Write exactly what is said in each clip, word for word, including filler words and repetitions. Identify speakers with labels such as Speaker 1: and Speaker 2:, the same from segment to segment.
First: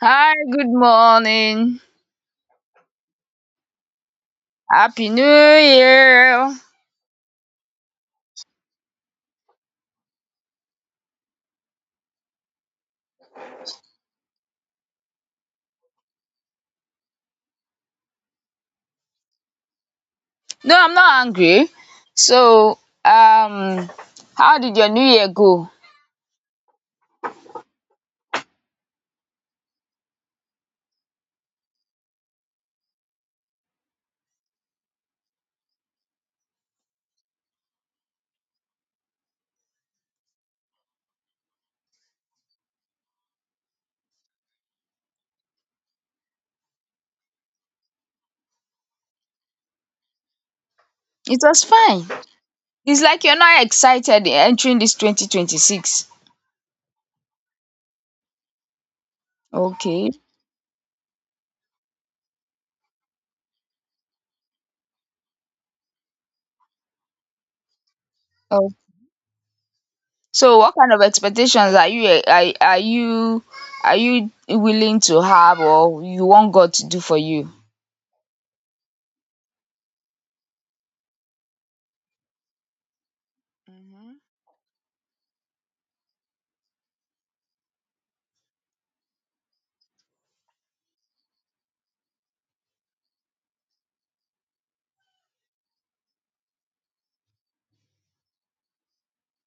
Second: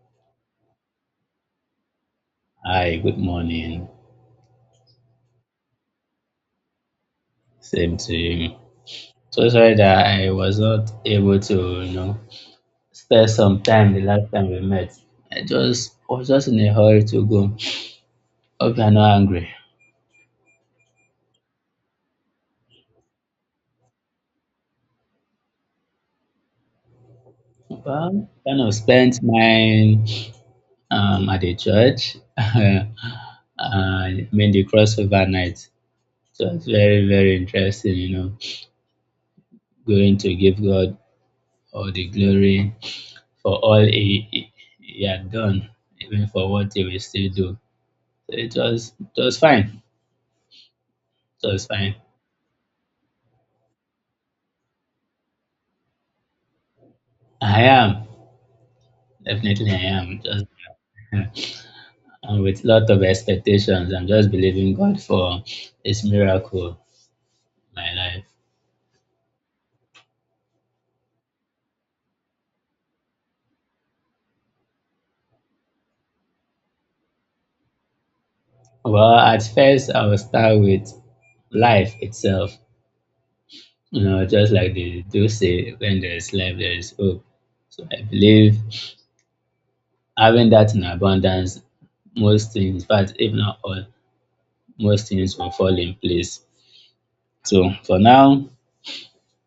Speaker 1: Hi, good morning.
Speaker 2: Hi, good morning.
Speaker 1: Happy New Year.
Speaker 2: Same to you. So sorry that I was not able to, you know, spare some time the last time we met. I just I was just in a hurry to go. Hope you're not angry.
Speaker 1: No, I'm not angry. So, um, how did your new year go?
Speaker 2: Well, kind of spent mine um at the church. uh, I mean the crossover night. So it's very, very interesting, you know, going to give God all the glory for all he, he, he had done, even for what he will still do. it was it was fine.
Speaker 1: It
Speaker 2: It
Speaker 1: was
Speaker 2: was fine.
Speaker 1: fine. It's like you're not excited entering this twenty twenty six.
Speaker 2: I am definitely I
Speaker 1: Okay.
Speaker 2: am just and with lot of expectations. I'm just believing God for His miracle in my life.
Speaker 1: Oh. So, what kind of expectations are you are, are you are you willing to have or you want God to do for you?
Speaker 2: Well, at first I will start with life itself. You
Speaker 1: Mhm.
Speaker 2: know, just like they do say, when there is life, there is hope. So I believe having that in abundance, most things, in fact, if not all, most things will fall in place. So for now,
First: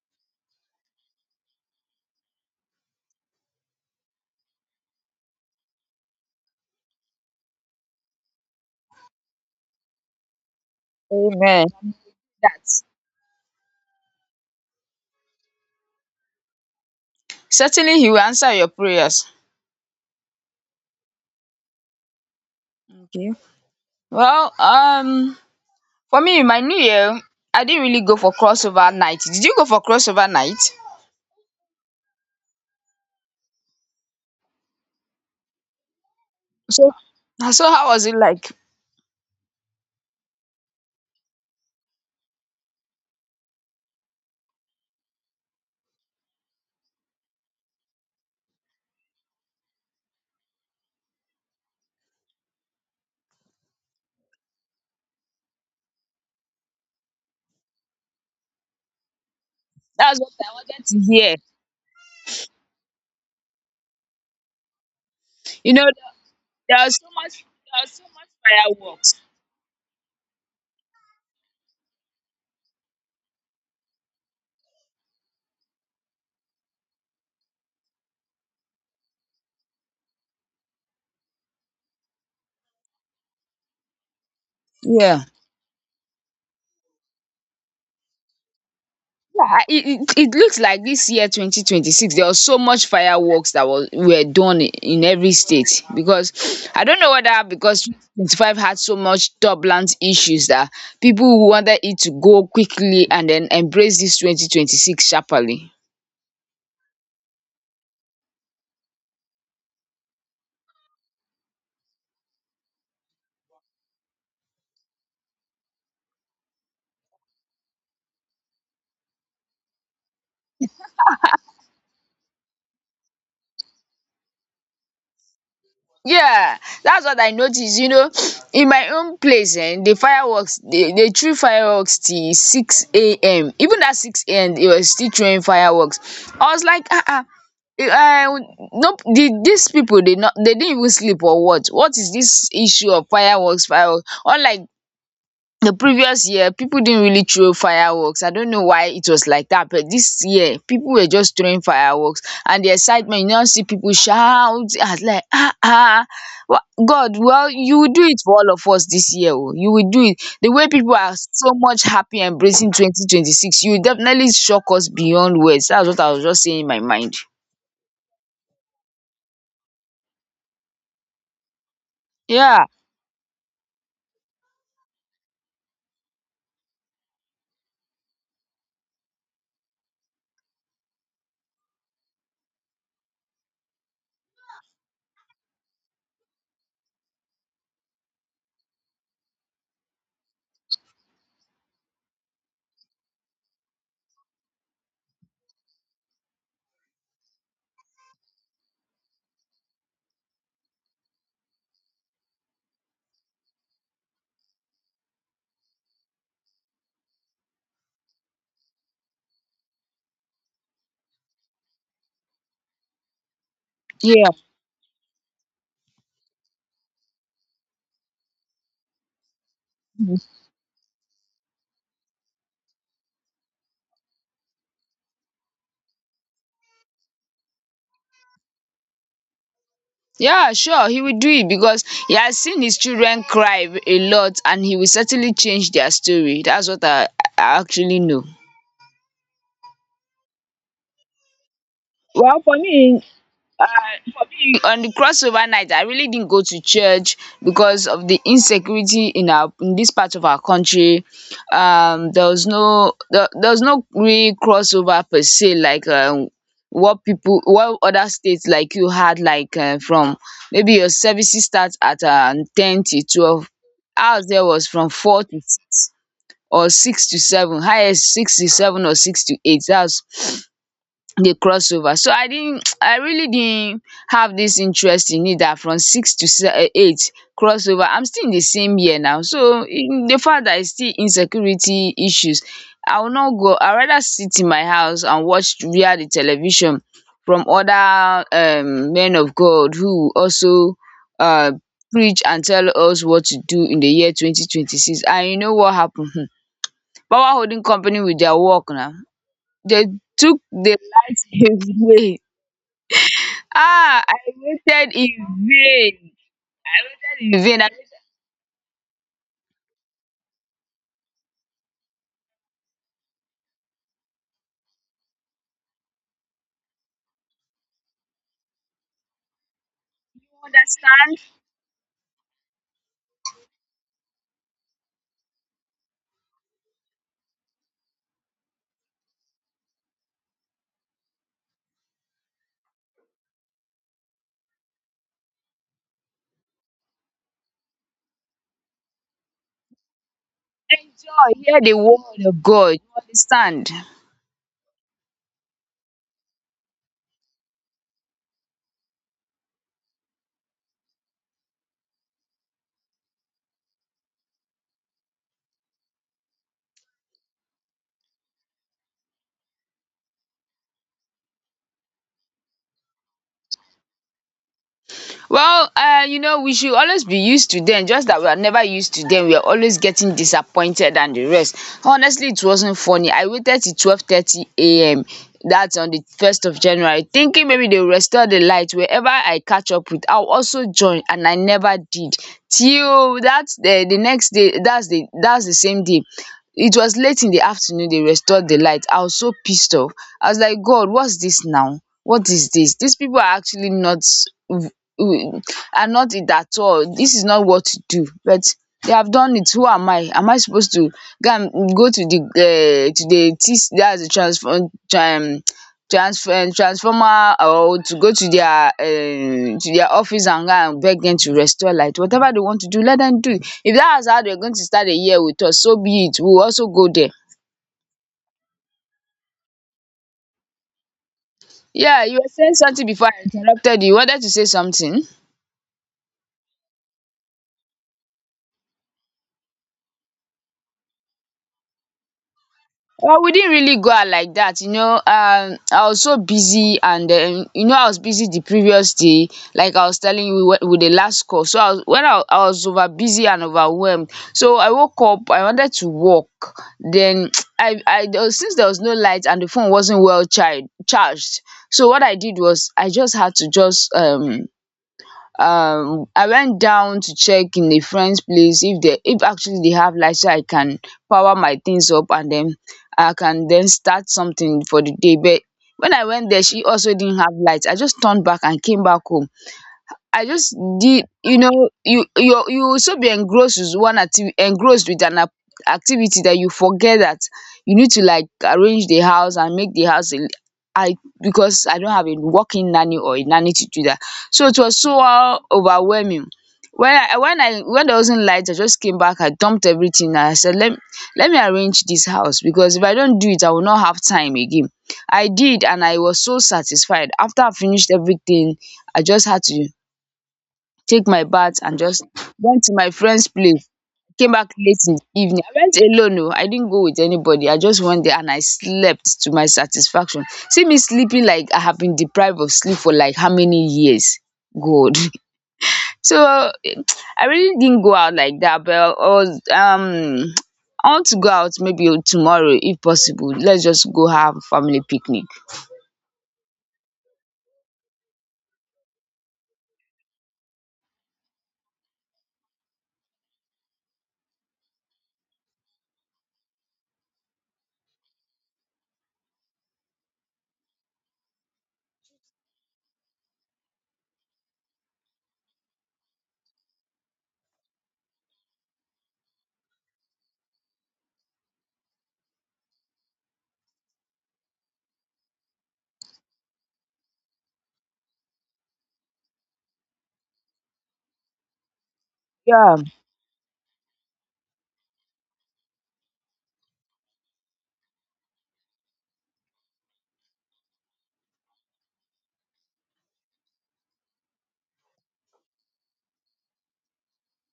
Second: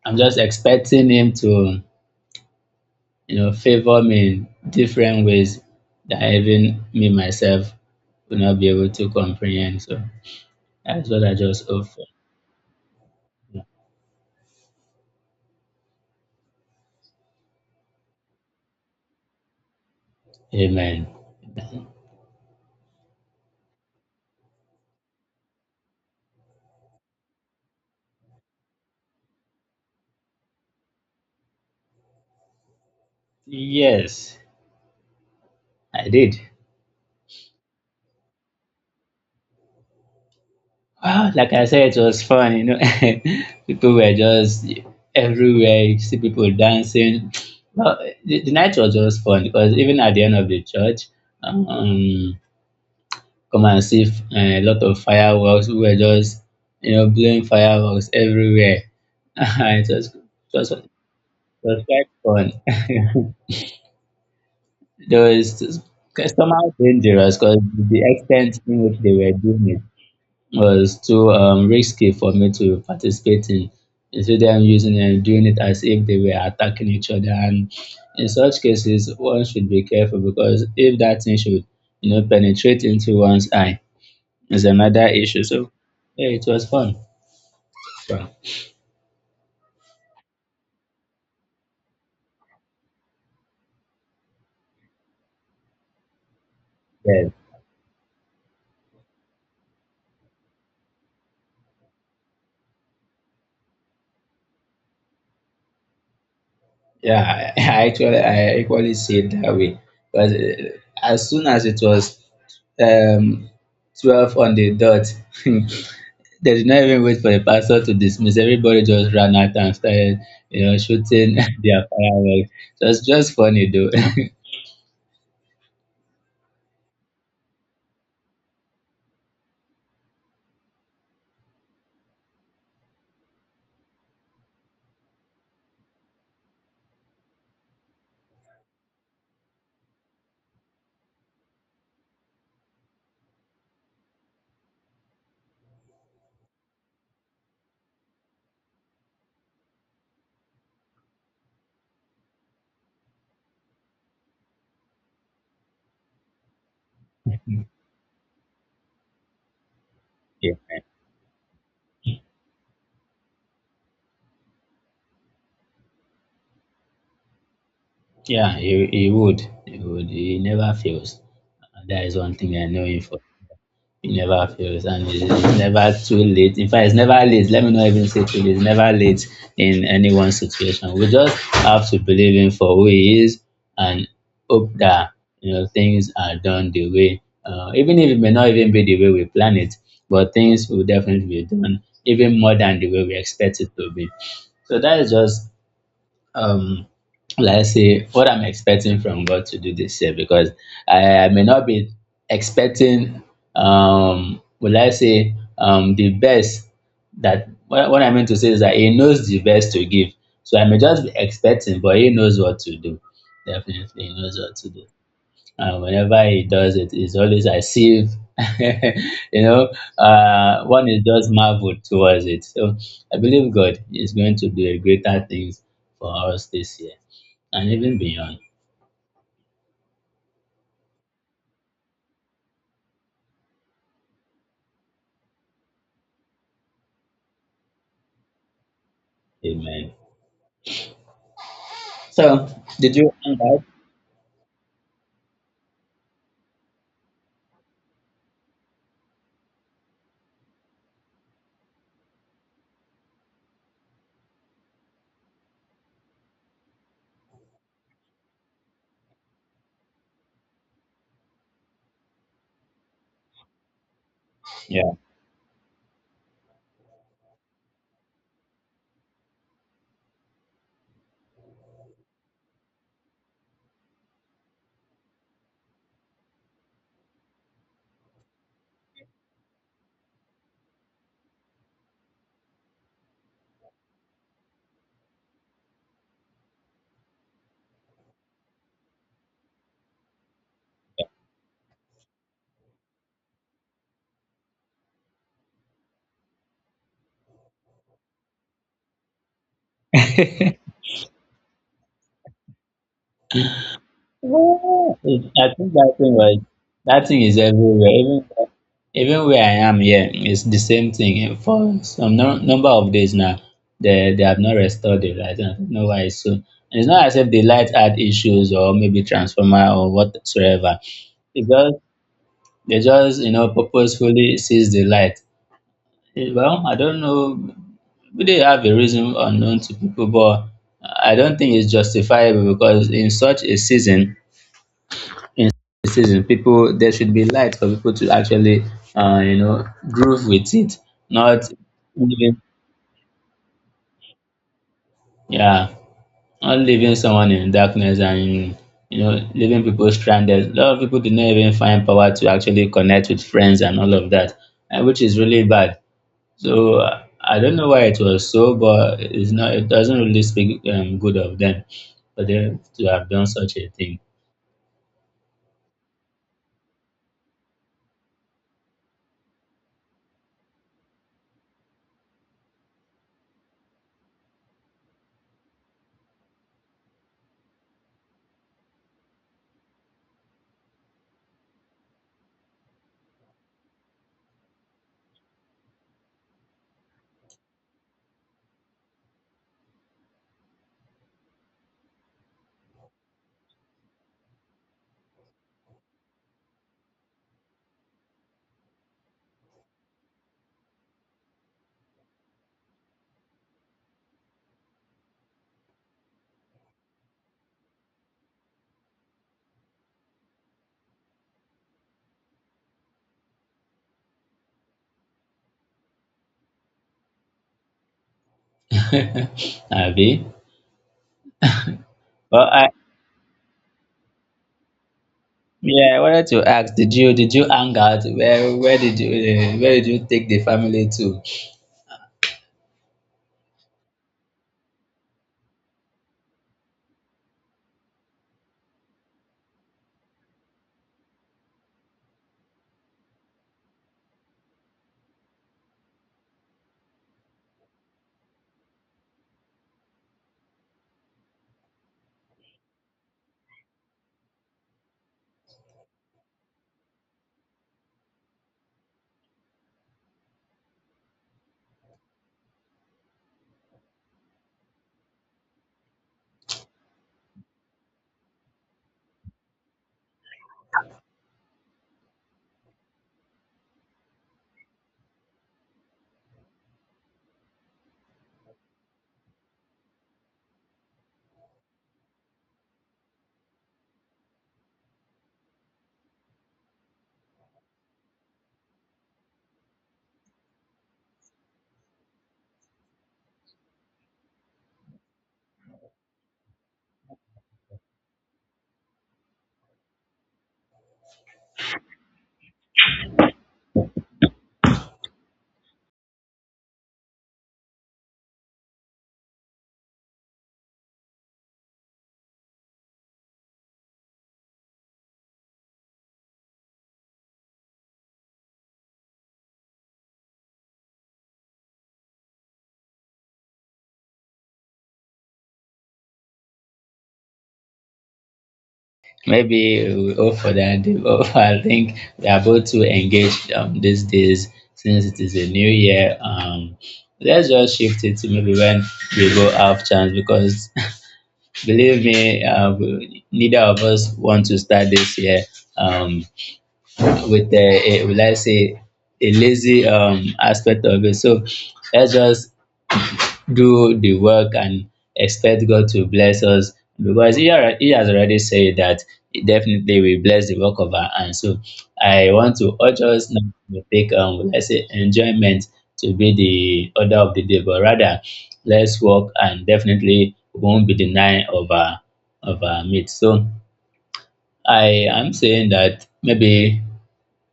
Speaker 2: I'm just expecting Him to, you know, favor me in different ways that even me myself will not be able to comprehend. So that's what I
Speaker 1: Amen.
Speaker 2: just hope for.
Speaker 1: That certainly he will answer your prayers.
Speaker 2: Amen.
Speaker 1: Okay. Well, um for me, my New Year, I didn't really go for crossover night. Did you go for crossover night?
Speaker 2: Yes, I did.
Speaker 1: So, so how was it like?
Speaker 2: Wow, like I said, it was fun, you know. people were just everywhere, you see people dancing. Well, the, the night was just fun because even at the end of the church, um, come and see f- eh, a lot of fireworks. We were just, you know, blowing fireworks everywhere. it was,
Speaker 1: That's
Speaker 2: it
Speaker 1: what I
Speaker 2: was, it
Speaker 1: wanted to hear.
Speaker 2: was quite fun. there was
Speaker 1: You know,
Speaker 2: somehow
Speaker 1: there was so
Speaker 2: dangerous
Speaker 1: much,
Speaker 2: because
Speaker 1: there was
Speaker 2: the
Speaker 1: so much
Speaker 2: extent in which they
Speaker 1: fireworks.
Speaker 2: were doing it was too um, risky for me to participate in. Instead, them using and doing it as if they were attacking each other, and in such cases, one should be careful because if that thing should, you know, penetrate into one's eye, is another
Speaker 1: Yeah.
Speaker 2: issue. So yeah, it was fun. Fun.
Speaker 1: Yeah, I- it, it, it looks like this year twenty twenty six there was so much fireworks that was were done in every state because I don't know
Speaker 2: Yeah,
Speaker 1: whether because twenty 25 had so much turbulent issues that people wanted it to go quickly and then embrace this twenty twenty six sharply.
Speaker 2: yeah. I actually I equally see it that way because uh, as soon as it was um twelve on the dot, they did not even wait for the pastor to dismiss. Everybody just ran out and started, you know, shooting their fireworks. So it's just funny though.
Speaker 1: Yeah, that's what I noticed. You know, in my own place, and the fireworks, they, they threw fireworks till six a m. Even at six a m, they were still throwing fireworks. I was like, ah, ah. Uh, nope, the, these people they not they didn't even sleep or what? What is this issue of fireworks? Fireworks, unlike the previous year people didn't really throw fireworks. I don't know why it was like that, but this year people were just throwing fireworks. And the excitement, you now see people shout as like ah ah. Wha- god, well, you will do it for all of us this year. Oh, you will do it. The way
Speaker 2: yeah,
Speaker 1: people are so much happy embracing twenty twenty six, you will definitely shock us beyond words. That's what I was just saying in my mind.
Speaker 2: yeah. He, he would. He would. He never fails. That is one thing
Speaker 1: Yeah,
Speaker 2: I know him for. You never fails and it- it's never too late. In fact, it's never late. Let me not even say too late. It's never late in anyone's situation. We just have to believe him for who he is and hope that, you know, things are done the way, uh, even if it may not even be the way we plan it, but things will definitely be done even more than the way we expect it to be. So that is just um let's say what I'm expecting from God to do this year because I, I may not be expecting um will I say um the best that what, what I mean to say is that he knows the best to give. So I may just be expecting but he knows what to do. Definitely he
Speaker 1: yeah.
Speaker 2: knows what to do. Uh, whenever he does it, it's always as if, you know, uh, one is just marveled towards it. So I believe God is going to do a greater things for us this year and even beyond.
Speaker 1: Yeah, sure, he will do it because he has seen his children cry a lot and he will certainly change their story. That's what I I actually know.
Speaker 2: Amen.
Speaker 1: Well,
Speaker 2: So,
Speaker 1: for
Speaker 2: did
Speaker 1: me
Speaker 2: you hang out?
Speaker 1: Uh, for me, on the crossover night, I really didn't go to church because of the insecurity in our in this part of our country. Um, there was no there, there was no real crossover per se, like, um, what people, what other states like you had, like uh, from maybe your services start at um, ten to twelve. Ours there was from four to s- or six to seven, highest six to seven or six to eight. That's the crossover, so I didn't I really didn't have this interest in it, that from six to se- eh, eight crossover. I'm still in the same year now, so in the fact that it's still insecurity issues, I will not go. I rather sit in my house and watch via the television from other um men of God who also um preach and tell us what to do in the year twenty twenty six. And you know what happened? Power holding company with their work now. They took the light away. Ah, I waited
Speaker 2: Well,
Speaker 1: in
Speaker 2: it, I think that
Speaker 1: vain.
Speaker 2: thing was
Speaker 1: I
Speaker 2: that thing
Speaker 1: waited
Speaker 2: is
Speaker 1: in vain. I don't
Speaker 2: everywhere. Even even where I am here, it's the same thing. For some no, number of days now, they they have not restored the light. And I don't know why it's so. And it's not as if the light had issues or maybe transformer or whatsoever.
Speaker 1: understand.
Speaker 2: It just they just, you know, purposefully sees the light. Eh, Well, I don't know. Maybe they have a reason unknown to people, but I don't think it's justifiable because in such a season in season. People, there should be light for people to actually, uh, you know, groove with it.
Speaker 1: Joy,
Speaker 2: Not
Speaker 1: hear the word of
Speaker 2: leaving,
Speaker 1: God. You understand?
Speaker 2: yeah, not leaving someone in darkness and, you know, leaving people stranded. A lot of people did not even find power to actually connect with friends and all of that, uh, which is really bad. So uh, I don't know why it was so, but it's not. It doesn't really speak um, good of them for them to have done such a thing.
Speaker 1: Well, uh, you know, we should always be used to them, just that we are never used to them. We are always getting disappointed and the rest. Honestly, it wasn't funny. I waited till twelve thirty a m. That's on the first of January, thinking maybe they will restore the light. Wherever I catch up with, I'll also join, and I never did. Till that's the, the next day, that's the that's the same day. It was late in the afternoon, they restored the light. I was so pissed off. I was like, God, what's this now? What is this? These people are actually not mm, are not it at all. This is not what to do. But they have done it. Who am I? Am I supposed to go and go to the uh, to the T C, that's the transform um, transfer transformer, or to go to their um, to their office and go and beg them to restore light. Whatever they want to do, let them do it. If that is how they're going to start the year with us, so be it. We'll also go there.
Speaker 2: Abi,
Speaker 1: Yeah, you were
Speaker 2: well,
Speaker 1: saying
Speaker 2: I
Speaker 1: something before I interrupted you. You wanted to say something?
Speaker 2: Yeah, I wanted to ask, did you did you hang out? Where where did you uh, where did you take the family to?
Speaker 1: Well, we didn't really go out like that, you know. Um, I was so busy, and um, you know, I was busy the previous day, like I was telling you with, with the last call. So I was, when I, I was over busy and overwhelmed, so I woke up. I wanted to walk. Then I, I there was, since there was no light and the phone wasn't well charged, charged. So what I did was I just had to just um um I went down to check in a friend's place if they if actually they have light, so I can power my things up and then I can then start something for the day. But when I went there, she also didn't have light. I just turned back and came back home. I just did, you know, you you you will so be engrossed with one activity, engrossed with an ac- activity, that you forget that you need to like arrange the house and make the house a, because I don't have a working nanny or a nanny to do that. So it was so uh, overwhelming. When I when I when there wasn't light, I just came back, I dumped everything and I said let let me arrange this house, because if I don't do it, I will not have time again. I did and I was so satisfied. After I finished everything, I just had to take my bath and just went to my friend's place, came back late in the evening. I went alone no. I didn't go with anybody. I just went there and I slept to my satisfaction. See me sleeping like I have been deprived of sleep for like how many years? God. So eh, I really didn't go out like that, but I was um I want to go out maybe tomorrow if possible. Let's just go have a family picnic.
Speaker 2: Maybe we hope for that. But I think we are both too engaged um these days since it is a new year. Um, let's just shift it to maybe when we go have chance because believe me, uh, we- neither of us want to start this year um with a, a will I say a lazy um aspect of it. So let's just do the work and expect God to bless us because he, alre- he has already said that he definitely will bless the work of our hands. So I want
Speaker 1: Yeah.
Speaker 2: to urge us not to take um let's say enjoyment to be the order of the day, but rather let's work and definitely won't be denying of our of our meat. So I am saying that maybe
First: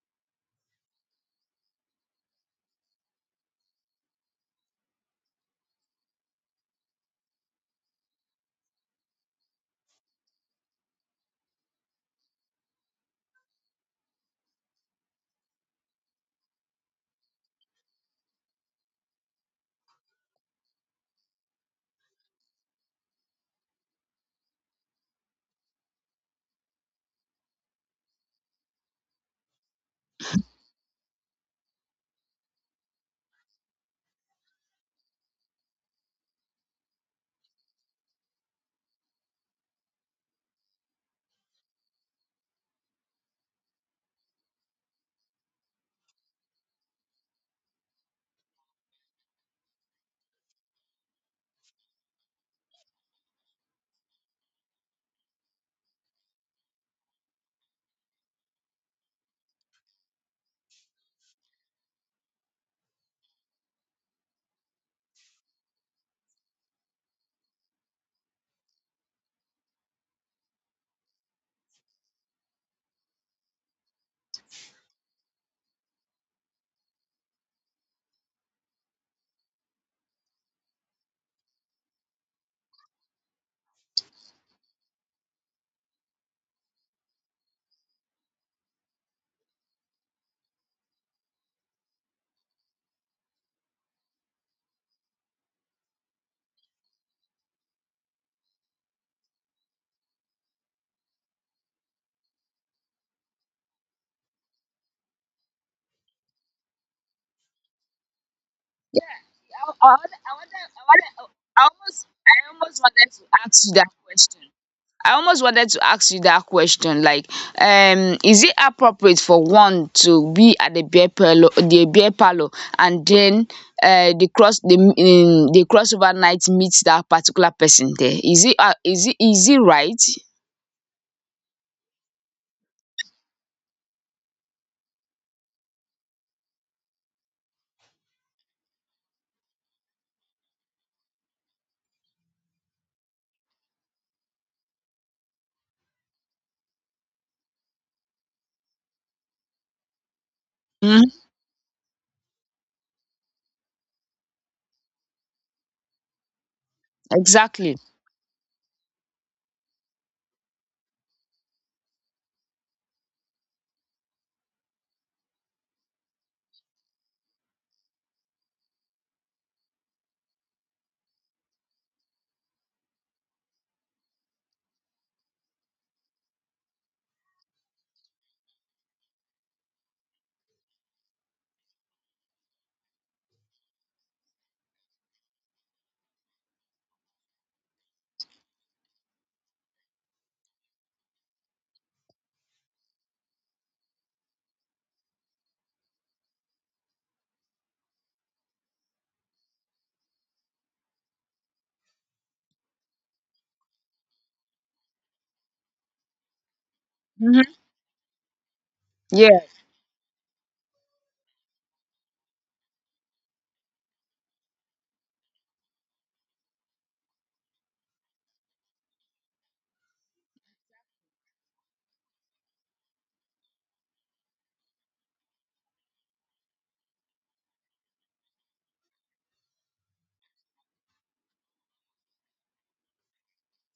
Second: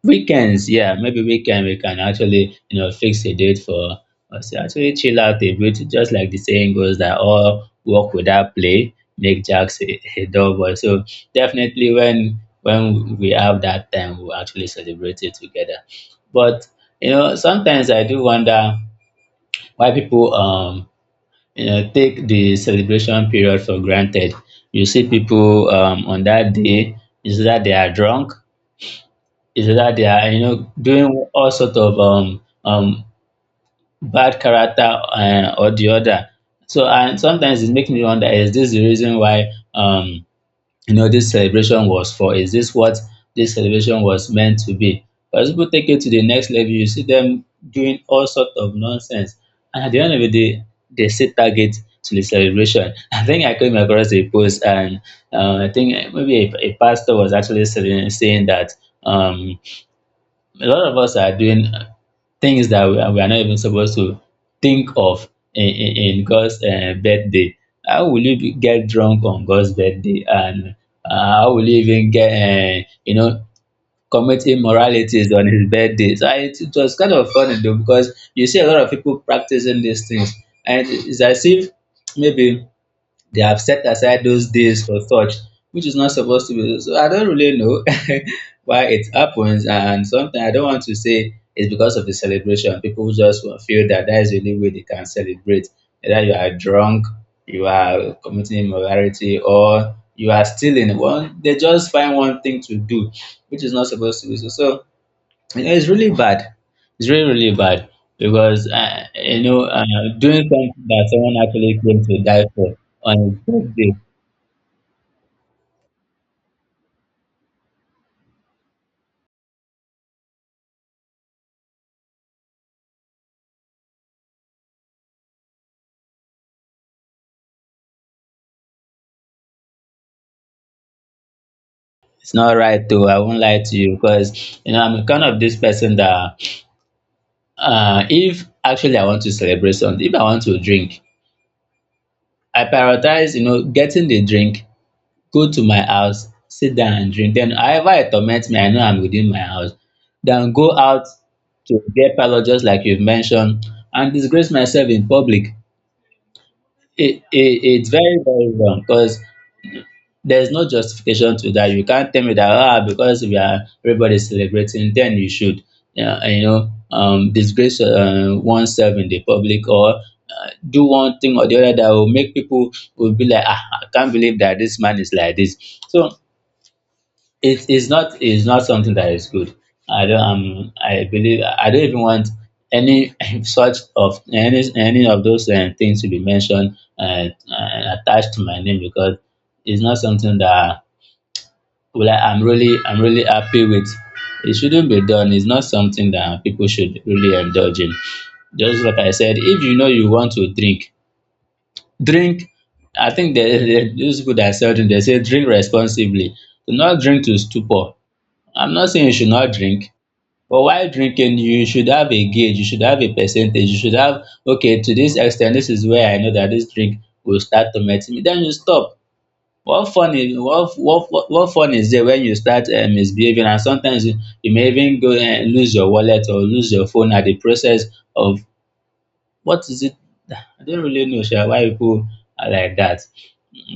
Speaker 2: Weekends, yeah, maybe weekend we can actually, you know, fix a date for us to actually chill out a bit. Just like the saying goes that all work without play make Jacks a, a dull boy. So definitely when when we have that time, we'll actually celebrate it together. But you know, sometimes I do wonder why people um you know take the celebration period for granted. You see people um on that day, is that they are drunk is that they are, you know, doing all sort of um um bad character uh, or the other. So and sometimes it makes me wonder: Is this the reason why um you know this celebration was for? Is this what this celebration was meant to be? But as people take it to the next level, you see them doing all sort of nonsense, and at the end of the day, they set target to the celebration. I think I came across a post, and uh, I think maybe a, a pastor was actually saying saying that um a lot of us are doing things that we are, we are not even supposed to think of in, in, in God's uh, birthday. How will you be, get drunk on God's birthday? And uh, how will you even get, uh, you know, commit immoralities on his birthday? So I, it, was kind of funny though, because you see a lot of people practicing these things. And it's as if maybe they have set aside those days for such, which is not supposed to be. So I don't really know why it happens, and sometimes I don't want to say it's because of the celebration. People just will feel that that is the only way they can celebrate. Either you are drunk, you are committing immorality, or you are stealing. One, they just find one thing to do, which is not supposed to be so. So yeah, it's really bad. It's really, really bad because uh,
Speaker 1: Yeah.
Speaker 2: you know uh,
Speaker 1: I I I, wanted I
Speaker 2: doing
Speaker 1: wanted I
Speaker 2: something that
Speaker 1: wanted
Speaker 2: someone
Speaker 1: I
Speaker 2: actually
Speaker 1: almost
Speaker 2: came to
Speaker 1: I
Speaker 2: die for
Speaker 1: almost wanted to
Speaker 2: on his
Speaker 1: ask you that
Speaker 2: birthday.
Speaker 1: question. I almost wanted to ask you that question. Like, um, is it appropriate for one to be at the beer parlor, the beer parlor, and then uh, the cross the um, the crossover night meets that particular person there? Is it uh, is it is it right?
Speaker 2: It's not right though. I won't lie to you because you know I'm kind of this person that uh, if actually I want to celebrate something, if I want to drink, I prioritize, you know, getting the drink, go to my house, sit down and drink. Then however it torments me, I know I'm within my house. Then go out
Speaker 1: Mhm.
Speaker 2: to get parlor just like you've mentioned and disgrace myself in public it, it
Speaker 1: Exactly.
Speaker 2: it's very very wrong because there's no justification to that. You can't tell me that ah because we are everybody's celebrating then you should yeah you know um disgrace uh, oneself in the public or uh, do one thing or the other that will make people will be like ah I can't believe that this man is like this. So it is not is not something that is good. I don't um I believe I don't even want any such of any any of those uh, things to be mentioned and uh, attached to my name because it's not something that well I, I'm really I'm really happy with. It shouldn't be done. It's not something that people should really indulge in. Just like I said, if you know you want to drink, drink. I think there there- those people that sell drink they say drink responsibly. Do not drink to
Speaker 1: Mhm.
Speaker 2: stupor. I'm not saying you should
Speaker 1: Yeah.
Speaker 2: not drink, but while drinking, you should have a gauge, you should have a percentage, you should have, okay, to this extent, this is where I know that this drink will start tormenting me. Then you stop. What fun is what what what what fun is there when you start um misbehaving and sometimes you, you may even go and lose your wallet or lose your phone at the process of what is it? I don't really know sha why people are like that.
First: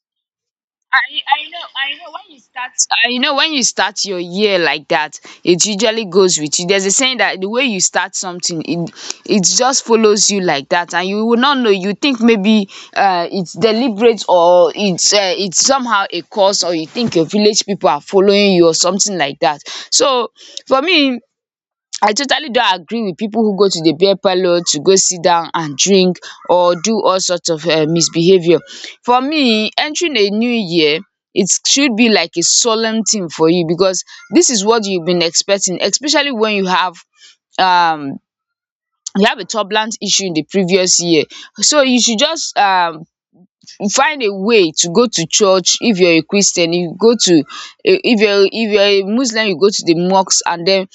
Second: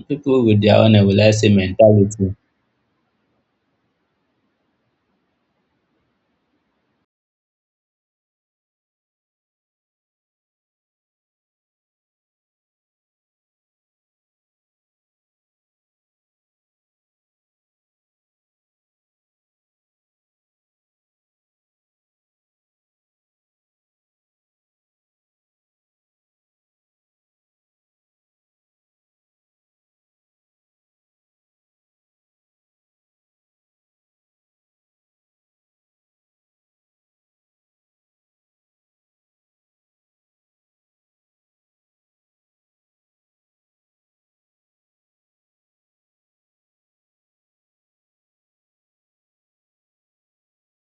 Speaker 2: People with their own, um,
Speaker 1: I,
Speaker 2: will I
Speaker 1: I
Speaker 2: say
Speaker 1: know I know
Speaker 2: mentality.
Speaker 1: when you start I know when you start your year like that, it usually goes with you. There's a saying that the way you start something, it it just follows you like that, and you will not know. You think maybe uh it's deliberate, or it's uh, it's somehow a cause, or you think your village people are following you or something like that. So for me, I totally don't agree with people who go to the beer parlour to go sit down and drink, or do all sorts of um misbehaviour. For me, entering a new year, it should be like a solemn thing for you, because this is what you've been expecting, especially when you have um you have a turbulent issue in the previous year. So you should just um find a way to go to church. If you're a Christian, you go to, if you're if you're a Muslim, you go to the mosque, and then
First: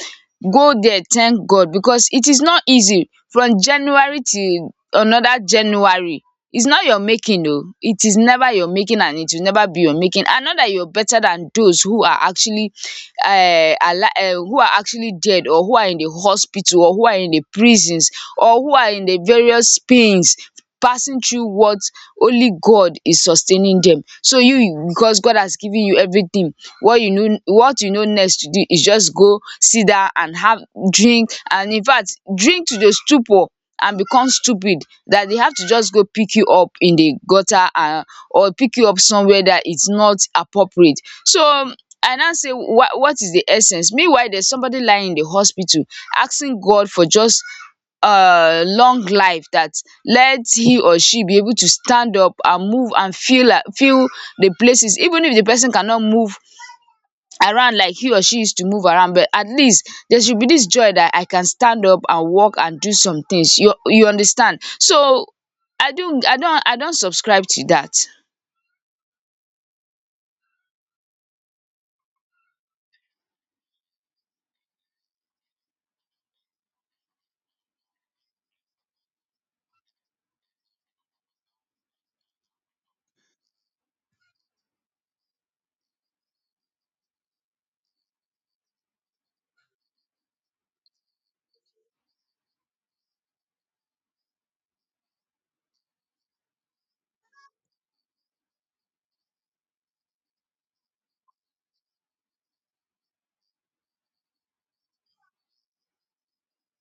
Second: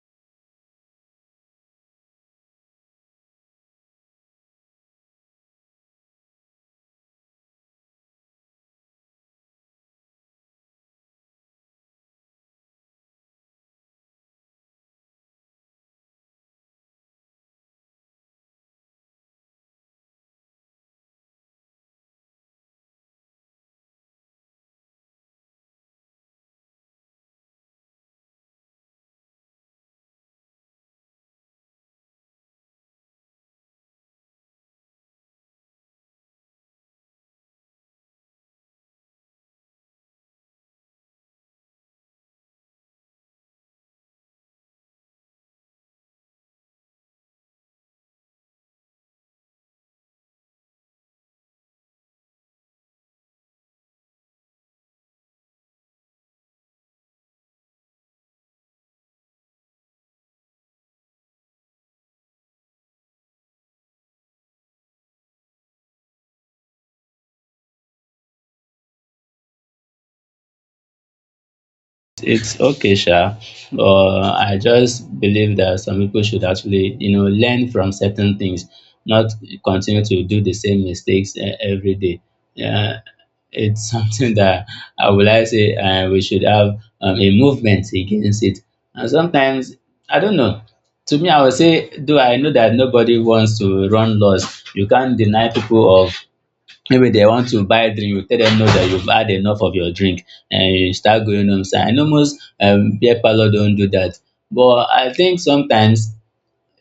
Speaker 1: go there, thank God, because it is not easy from January till another January. It's not your making, though. It is never your making and it will never be your making, and not that you're better than those who are actually um alive, um who are actually dead, or who are in the hospital, or who are in the prisons, or who are in the various pains passing through what only God is sustaining them. So you, because God has given you everything, what you know, what you know next to do is just go sit down and have drink, and in fact drink to the stupor and become stupid, that they have to just go pick you up in the gutter, and or pick you up somewhere that it's not appropriate. So um, I now say, what what is the essence? Meanwhile, there's somebody lying in the hospital asking God for just uh, long life, that lets he or she be able to stand up and move and feel like feel the places. Even if the person cannot move around like he or she used to move around, but at least there should be this joy that I can stand up and walk and do some things, you you understand? So i don't i don't i don't subscribe to that.
Speaker 2: It's okay, sha. Uh, I just believe that some people should actually, you know, learn from certain things, not continue to do the same mistakes uh, every day. Yeah, it's something that I would like to say uh, we should have um, a movement against it. And sometimes, I don't know. To me, I would say, though I know that nobody wants to run laws, you can't deny people of maybe they want to buy drink, you tell them no that you've had enough of your drink and you start going home sha. And almost um beer parlour don't do that. But I think sometimes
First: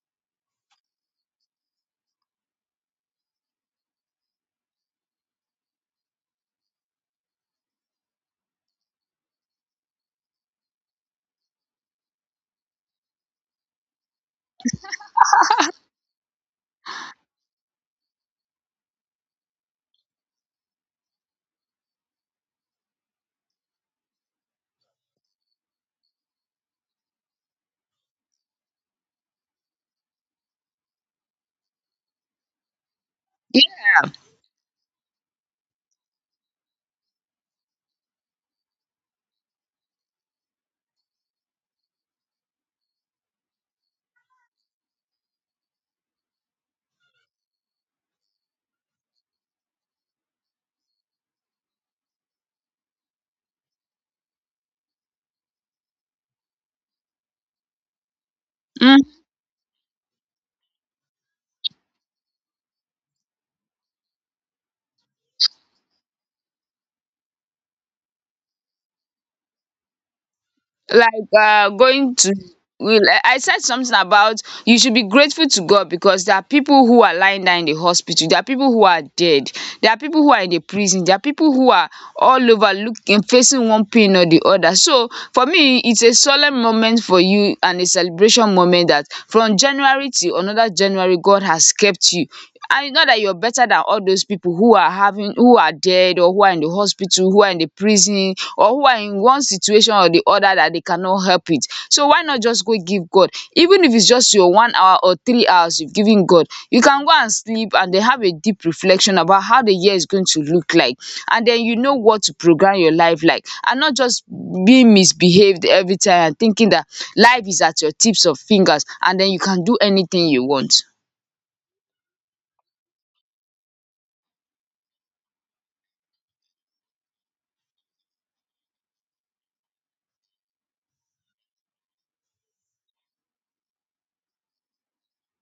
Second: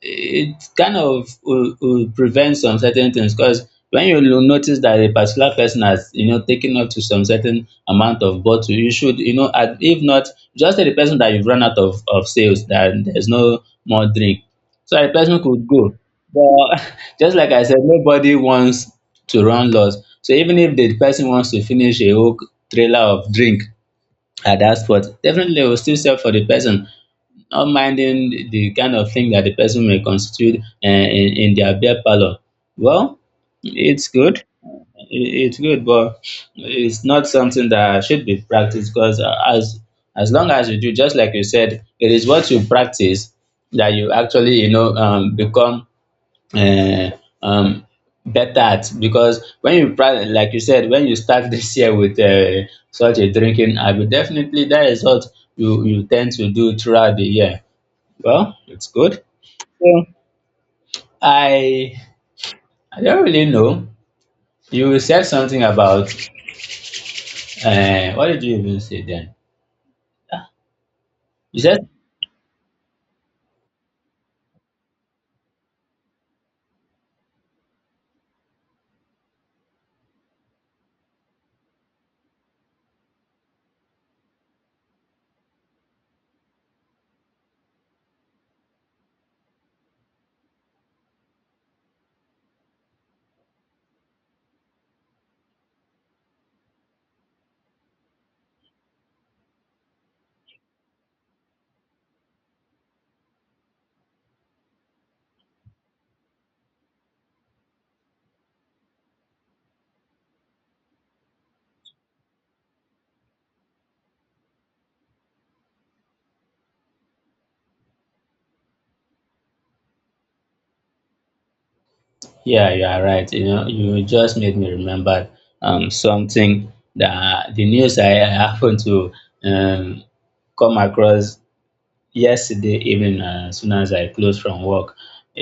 Speaker 2: it kind of will will prevent some certain things because when you will notice that a particular person has you know taken up to some certain amount of bottle you should you know at if not just tell the person that you've run out of of sales that there's no more drink so that the person could go, but just like I said nobody wants to run loss, so even if the person wants to finish a whole trailer of drink at that spot definitely they will still sell for the person not minding the kind of thing that the person may constitute uh, in, in their beer parlor. Well, it's good. It- It's good, but it's not something that should be practiced because as as long as you do, just like you said, it is what you practice that you actually you know um, become uh, um, better at. Because when you practice, like you said, when you start this year with uh, such a drinking habit, definitely that is what you you tend to do throughout the year. Well, it's
Speaker 1: Yeah.
Speaker 2: good. Yeah. I I don't really know. You said something about uh, what did you even say then?
Speaker 1: like
Speaker 2: You
Speaker 1: uh,
Speaker 2: said
Speaker 1: going to we- like, I said something about you should be grateful to God because there are people who are lying down in the hospital, there are people who are dead, there are people who are in the prison, there are people who are all over looking facing one pain or the other. So for me, it's a solemn moment for you and a celebration moment that from January to another January, God has kept you. And it's not that you're better than all those people who are having who are dead or who are in the hospital, who are in the prison or who are in one situation or the other that they cannot help it. So why not just go give God? Even if it's just your one hour or three hours you've given God, you can go and sleep and then have a deep reflection about how the year is going to look like. And then you know what to program your life like and not just being misbehaved every time and thinking that life is at your tips of fingers and then you can do anything you want.
Speaker 2: yeah, you are right. You know, you just made me remember um something that the news I, I happened to um come across yesterday evening uh, as soon as I closed from work.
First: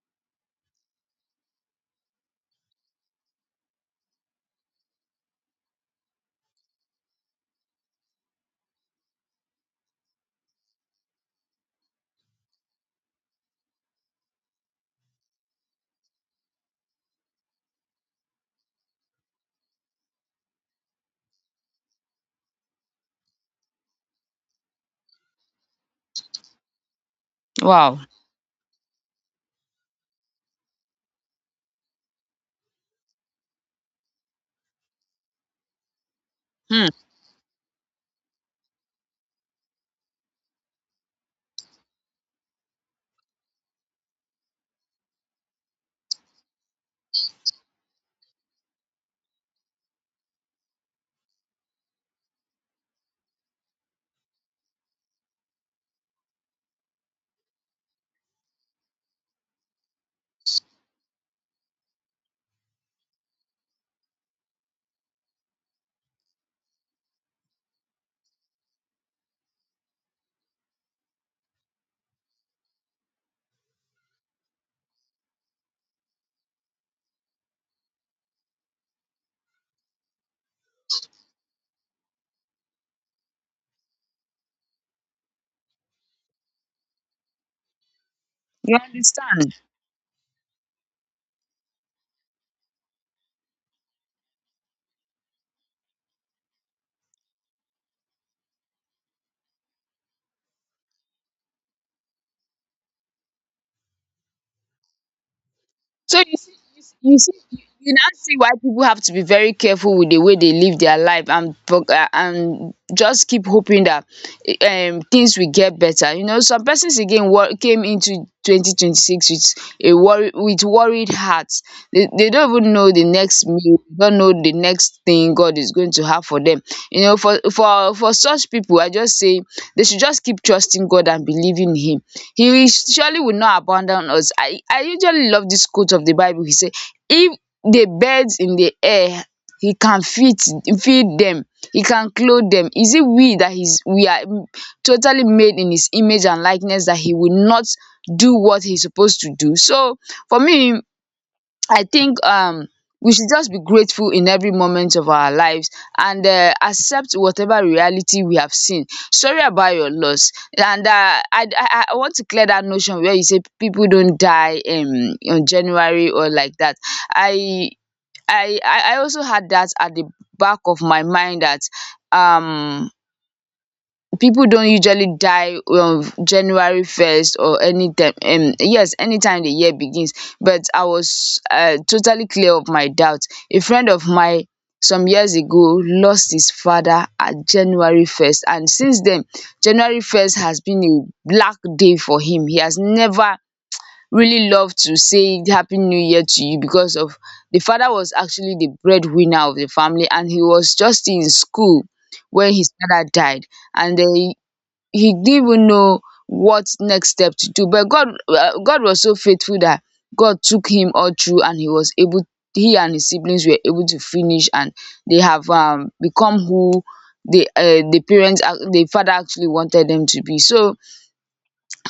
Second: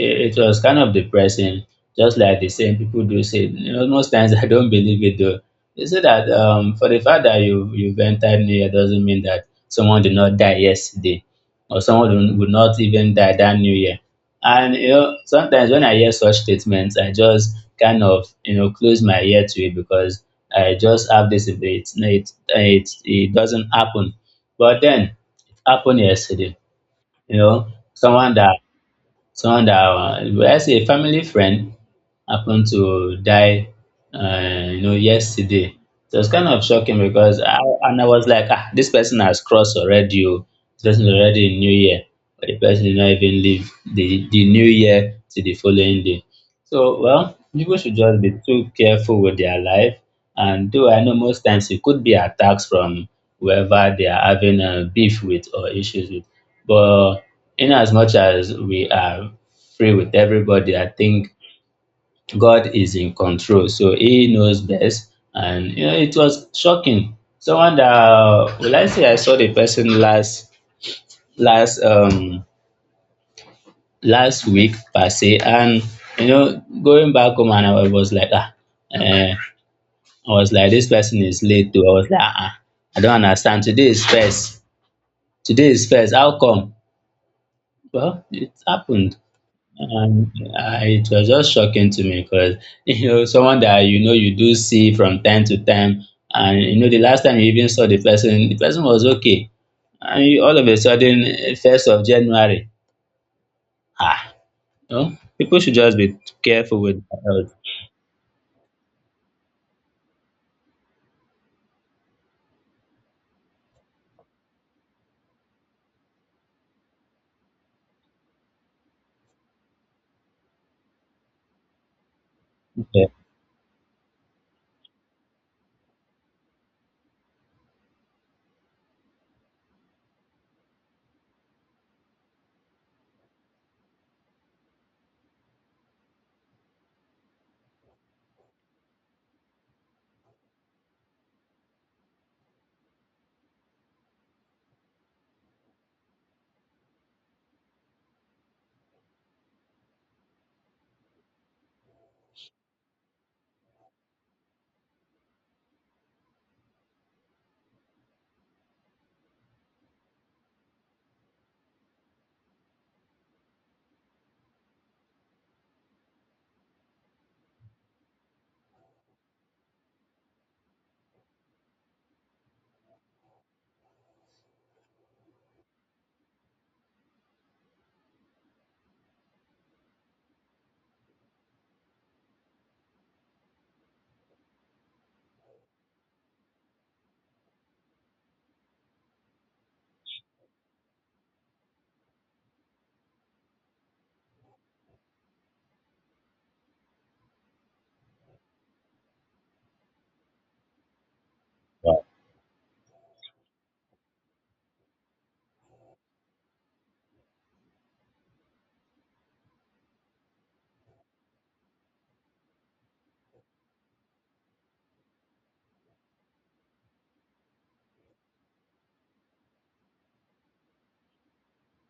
Speaker 2: It, it was kind of depressing, just like the same people do say. You know, most times I don't believe it though. They say that um, for the fact that you, you've entered New Year doesn't mean that someone did not die yesterday or someone would would not even die that New Year. And you know, sometimes when I hear such statements, I just kind of you know close my ear to it because I just have this. It it it, it doesn't happen. But then it happened yesterday, you know,
Speaker 1: Wow.
Speaker 2: someone that someone that uh, let's say a family friend happened to die, uh, you know, yesterday. So it's kind of
Speaker 1: Hmm.
Speaker 2: shocking because I and I was like, ah, this person has crossed already. Oh. This person is already in New Year, but the person did not even live the the New Year to the following day. So well, people should just be too careful with their life. And though I know most times it could be attacks from whoever they are having a beef with or issues with, but in as much as we are free with everybody, I think God is in control, so He knows best. And you know, it was shocking. Someone that uh, well, I say I saw the person last last um last week per se, and you know, going back home and I was like ah, eh, I was like this person is late too. I was like ah, I don't understand. Today is first. Today is first. How come? Well, it
Speaker 1: You
Speaker 2: happened.
Speaker 1: understand?
Speaker 2: Um, uh, it was just shocking to me because you know someone that you know you do see from time to time, and you know the last time you even saw the person, the person was okay, and you, all of a sudden, eh, first of January, ah, you know, people should just be
Speaker 1: So you see,
Speaker 2: careful
Speaker 1: you see,
Speaker 2: with
Speaker 1: you
Speaker 2: their health.
Speaker 1: see, you now see why people have to be very careful with the way they live their life and pro- uh, and just keep hoping that eh, um things will get better. You know, some persons again wor- came into twenty twenty six with a worry with worried heart heart they, they don't even know the
Speaker 2: Yeah.
Speaker 1: next meal, don't know the next thing God is going to have for them. You know, for for for such people I just say they should just keep trusting God and believing Him. He surely will not abandon us. I i usually love this quote of the Bible. He said, if the birds in the air He can feed feed them, He can clothe them, is it we that is we are totally made in His image and likeness that He will not do what He's supposed to do? So for me, I think um we should just be grateful in every moment of our lives, and uh, accept whatever reality we have seen. Sorry about your loss. And uh, I, I I want to clear that notion where you say people don't die um, on January or like that. I I I I also had that at the back of my mind that um people don't usually die on January first or anytime, um yes, anytime the year begins. But I was um totally clear of my doubt. A friend of mine some years ago lost his father at January first, and since then January first has been a black day for him. He has never really loved to say happy new year to you because of, the father was actually the breadwinner of the family and he was just in school when his father died. And then he didn't even know what next step to do, but god uh, god was so faithful that God took him all through, and he was able he and his siblings were able to finish, and they have um, become who the uh, the parents ac- the father actually wanted them to be. So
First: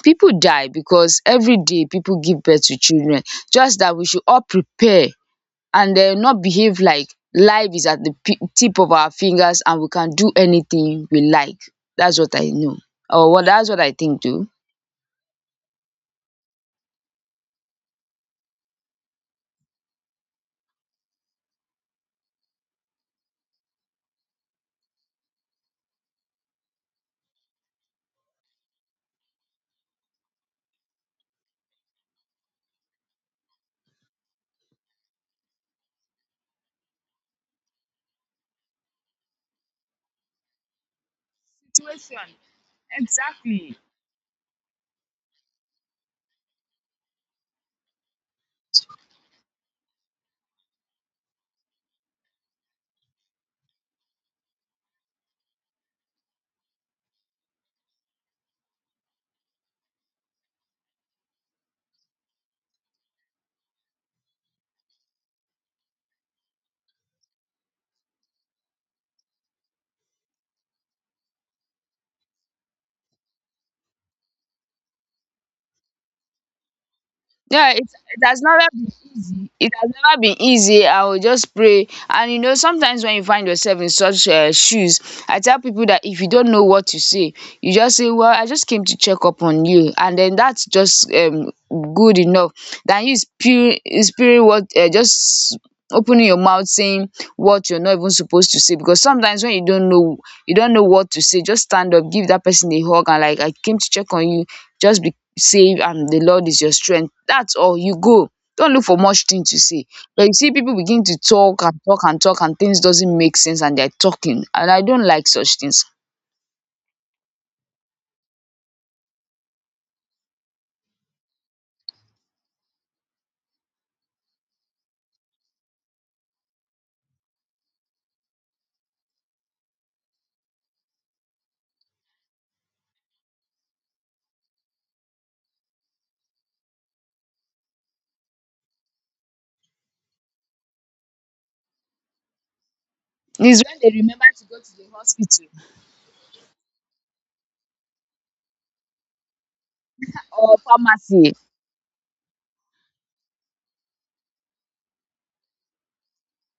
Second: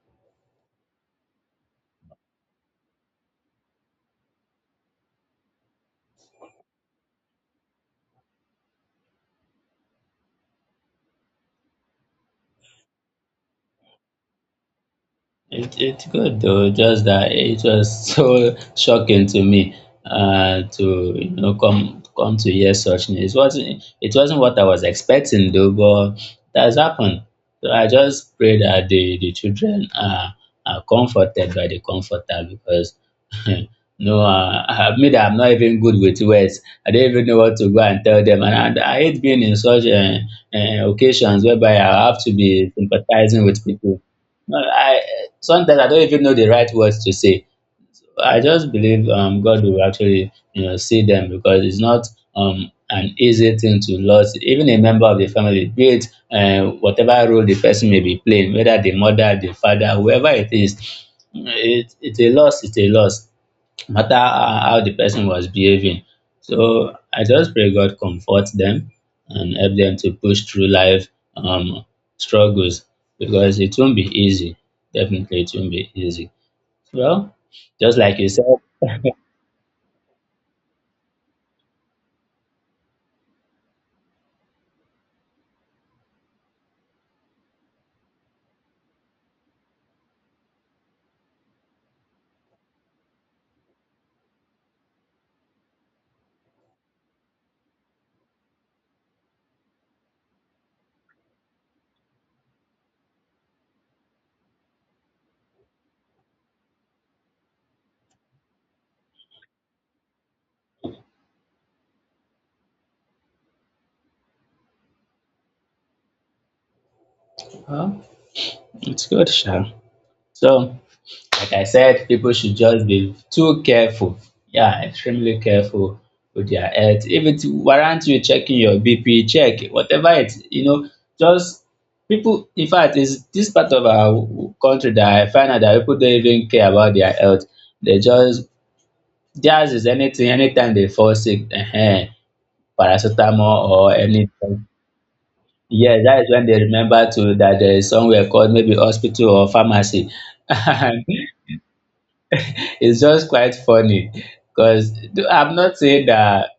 Speaker 1: people die because every day people give birth to children. Just that we should all prepare and um not behave like life is at the p- tip of our fingers and we can do anything we like. That's what I know, or what that's what I think too.
Speaker 2: It it's good though, just that it was so shocking to me uh to you know come come to hear such news. It wasn't it wasn't what I was expecting though, but that has happened. So I just pray that the, the children are are comforted by the comforter because no uh, I mean that I'm not even good with words. I don't even know what to go and tell them and I, I hate being in such uh, uh, occasions whereby I have to be sympathizing with people. No, I sometimes I don't even know the right words to say. I just believe um, God will actually you know see them because it's not um, an easy thing to lose even a member of the family, be it uh, whatever role the person may be playing, whether the mother, the father, whoever it is. It, it's a loss. It's a loss matter how how the person was behaving. So I just pray God comfort them and help them to push through life um, struggles because it won't be easy. Definitely, it won't be easy. Well,
Speaker 1: Yeah, it
Speaker 2: just like
Speaker 1: it
Speaker 2: you
Speaker 1: has
Speaker 2: said,
Speaker 1: never It has never been easy. I will just pray. And you know, sometimes when you find yourself in such um shoes, I tell people that if you don't know what to say, you just say, "Well, I just came to check up on you." And then that's just um good enough than you spirit, spirit, what um just opening your mouth saying what you're not even supposed to say. Because sometimes when you don't know you don't know what to say, just stand up, give that person a hug and like, I came to check on you, just be safe and the Lord is your strength. That's all. You go, don't look for much thing to say. But you see, people begin to talk and talk and talk, and things doesn't make sense, and they're talking. And I don't like such things.
Speaker 2: well, it's good, Sha. So like I said, people should just be too careful. Yeah, extremely careful with their health. If it warrants you checking your B P, check whatever it, you know, just people, in fact, it's this part of our w- country that I find out that people don't even care about their health. They just, theirs is anything, anytime they fall sick, uh
Speaker 1: It's
Speaker 2: paracetamol
Speaker 1: when
Speaker 2: or
Speaker 1: they remember to go
Speaker 2: anything.
Speaker 1: to the hospital
Speaker 2: Yeah, that is when they remember to that there is somewhere called maybe hospital or pharmacy.
Speaker 1: or pharmacy.
Speaker 2: It's just quite funny because I'm not saying that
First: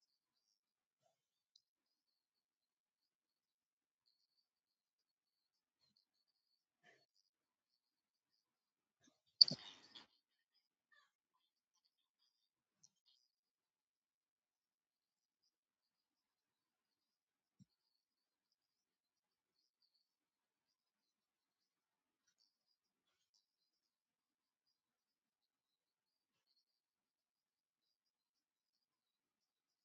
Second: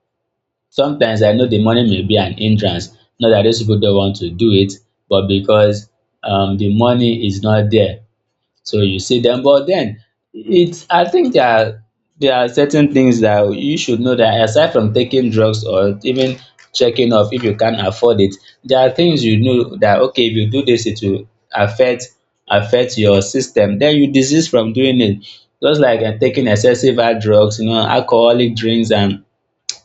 Speaker 2: sometimes I know the money may be an hindrance, not that those people don't want to do it, but because um, the money is not there. So you see them, but then it's I think there are there are certain things that you should know that aside from taking drugs or even checking off if you can afford it, there are things you know that okay if you do this it will affect affect your system. Then you desist from doing it. Just like uh, taking excessive hard drugs, you know, alcoholic drinks and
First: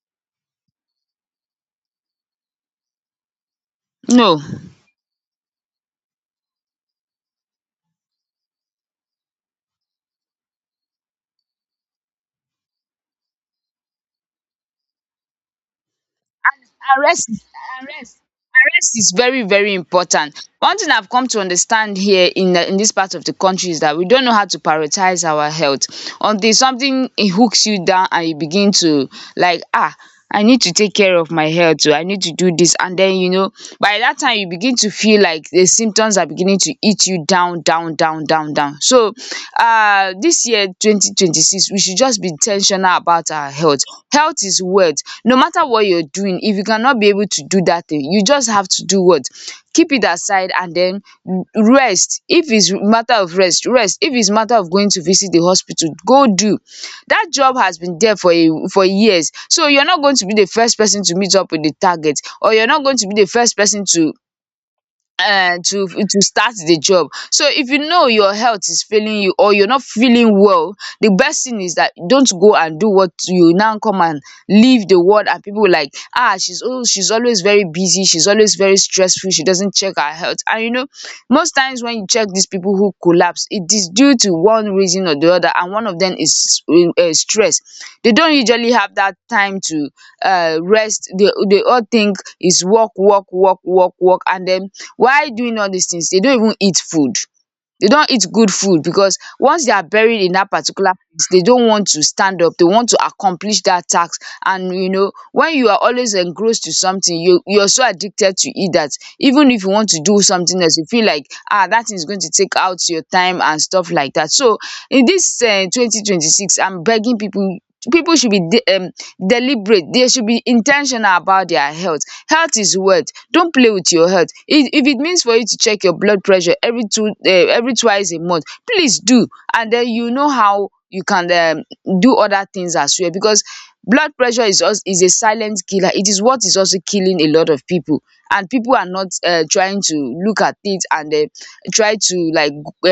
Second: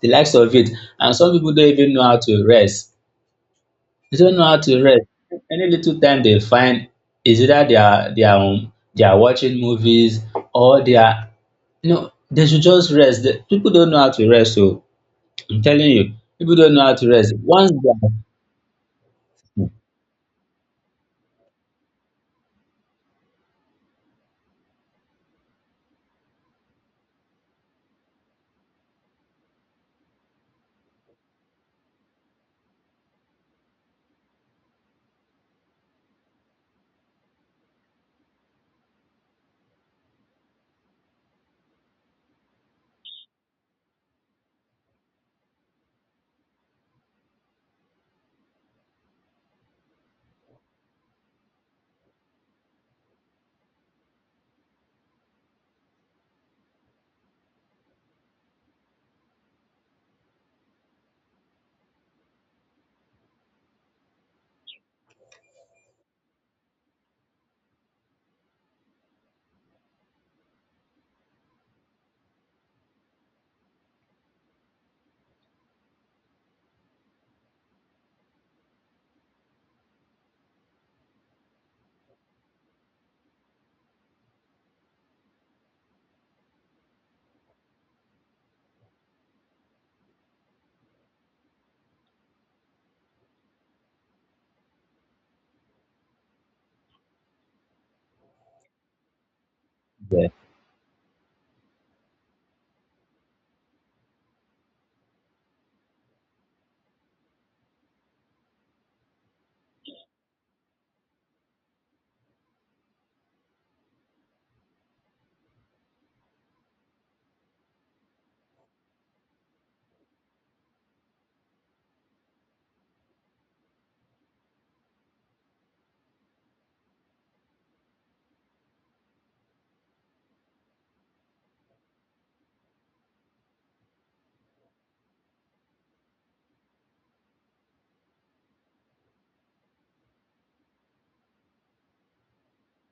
Speaker 2: the likes of it. And some people don't even know how to rest, they don't
Speaker 1: No.
Speaker 2: know how to rest. Any little time they find is either they are they are on they are watching movies or they are you know, they should just rest. The people don't know how to rest. So I'm telling you, people don't know how to
Speaker 1: arrest
Speaker 2: rest. Once they
Speaker 1: arrest arrest is very very important. One thing I've come to understand here in the, in this part of the country is that we don't know how to prioritize our health until something it hooks you down and you begin to like, ah, I need to take care of my health. Oh, I need to do this. And then you know, by that time you begin to feel like the symptoms are beginning to eat you down, down, down, down, down. So um this year twenty twenty 2026, we should just be intentional about our health. Health is wealth. No matter what you're doing, if you cannot be able to do that thing, you just have to do what? Keep it aside and then rest. If it's matter of rest, rest. If it's matter of going to visit the hospital, go do. That job has been there for a for years. So you're not going to be the first person to meet up with the target, or you're not going to be the first person to um to to start the job. So if you know your health is failing you or you're not feeling well, the best thing is that don't go and do what you now come and leave the world and people like, ah, she's oh she's always very busy, she's always very stressful, she doesn't check her health. And you know, most times when you check these people who collapse, it is due to one reason or the other, and one of them is uh, stress. They don't usually have that time to uh, rest. They, they all think is work work work work work, and then while doing all these things, they don't even eat food. They don't eat good food because once they are buried
Speaker 2: are
Speaker 1: in that particular place, they don't want to stand up. They want to accomplish that task. And you know, when you are always engrossed to something, you you're so addicted to it that even if you want to do something else, you feel like ah, that thing is going to take out your time and stuff like that. So in this um twenty twenty six, I'm begging people. People should be de- um, deliberate. They should be intentional about their health. Health is wealth. Don't play with your health. If, if it means for you to check your blood pressure every two uh, every twice a month, please do, and then you know how you can um, do other things as well. Because blood pressure is also, is a silent killer. It is what is also killing a lot of people, and people are not uh, trying to look at it and uh, try to like, um,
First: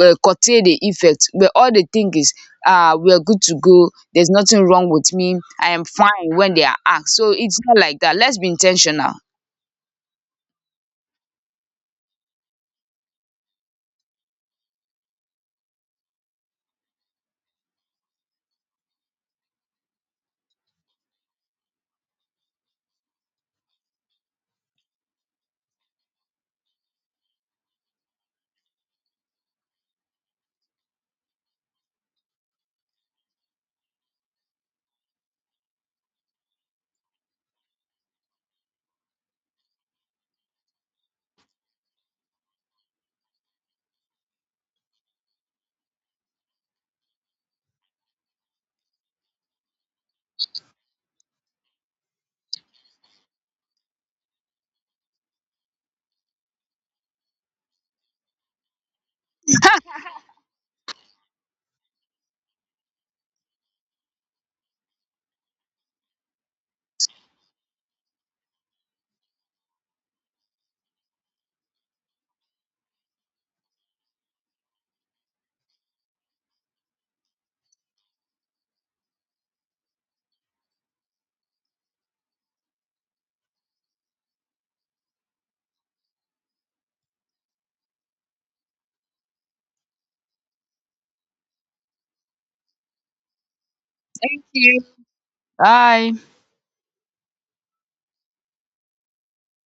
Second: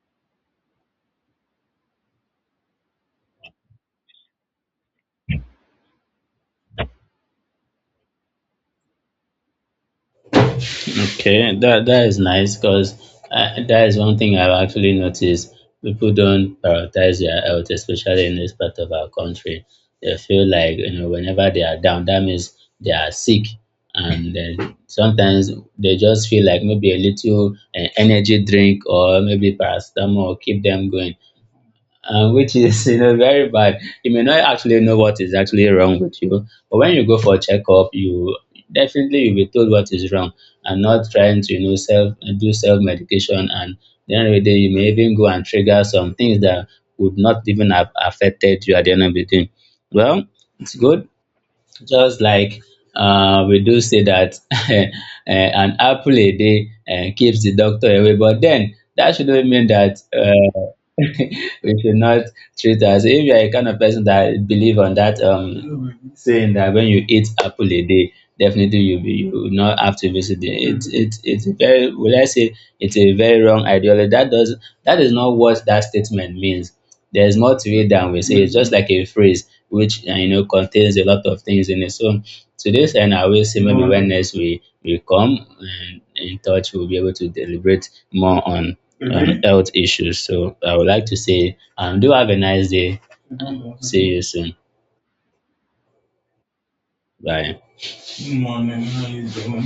Speaker 1: um curtail the effect. Where all they think is, ah, we are good to go, there's nothing wrong with me, I am fine, when they are asked. So it's not like that. Let's be intentional.
Speaker 2: okay, that that is nice because that is one thing I've actually noticed. People don't prioritize their health, especially in this part of our country. They feel like you know whenever they are down, that means they are sick, and then sometimes they just feel like maybe a little uh, energy drink or maybe paracetamol will keep them going uh, which is you know very bad. You may not actually know what is actually wrong with you, but when you go for a checkup, you definitely you'll be told what is wrong and not trying to you know self do self medication and the end of the day you may even go and trigger some things that would not even have affected you at the end of the day. Well, it's good just like uh, we do say that eh, an apple a day eh, keeps the doctor away, but then that shouldn't mean that uh, we should not treat us. If you are a kind of person that believe on that um, saying that when you eat apple a day, definitely you be, you will not have to visit the it, it it's a very will I say it's a very wrong ideology. That does that is not what that statement means. There's more to it than we say. It's just like a phrase which uh, you know contains a lot of things in it. So to this end, I will say maybe when next we we come and in touch, we'll be able to deliberate more on um, Mhm. Health issues. So I would like to say, um, do have a nice day. See you
Speaker 1: Thank
Speaker 2: soon.
Speaker 1: you. Bye.
Speaker 2: Bye. Morning. How you doing?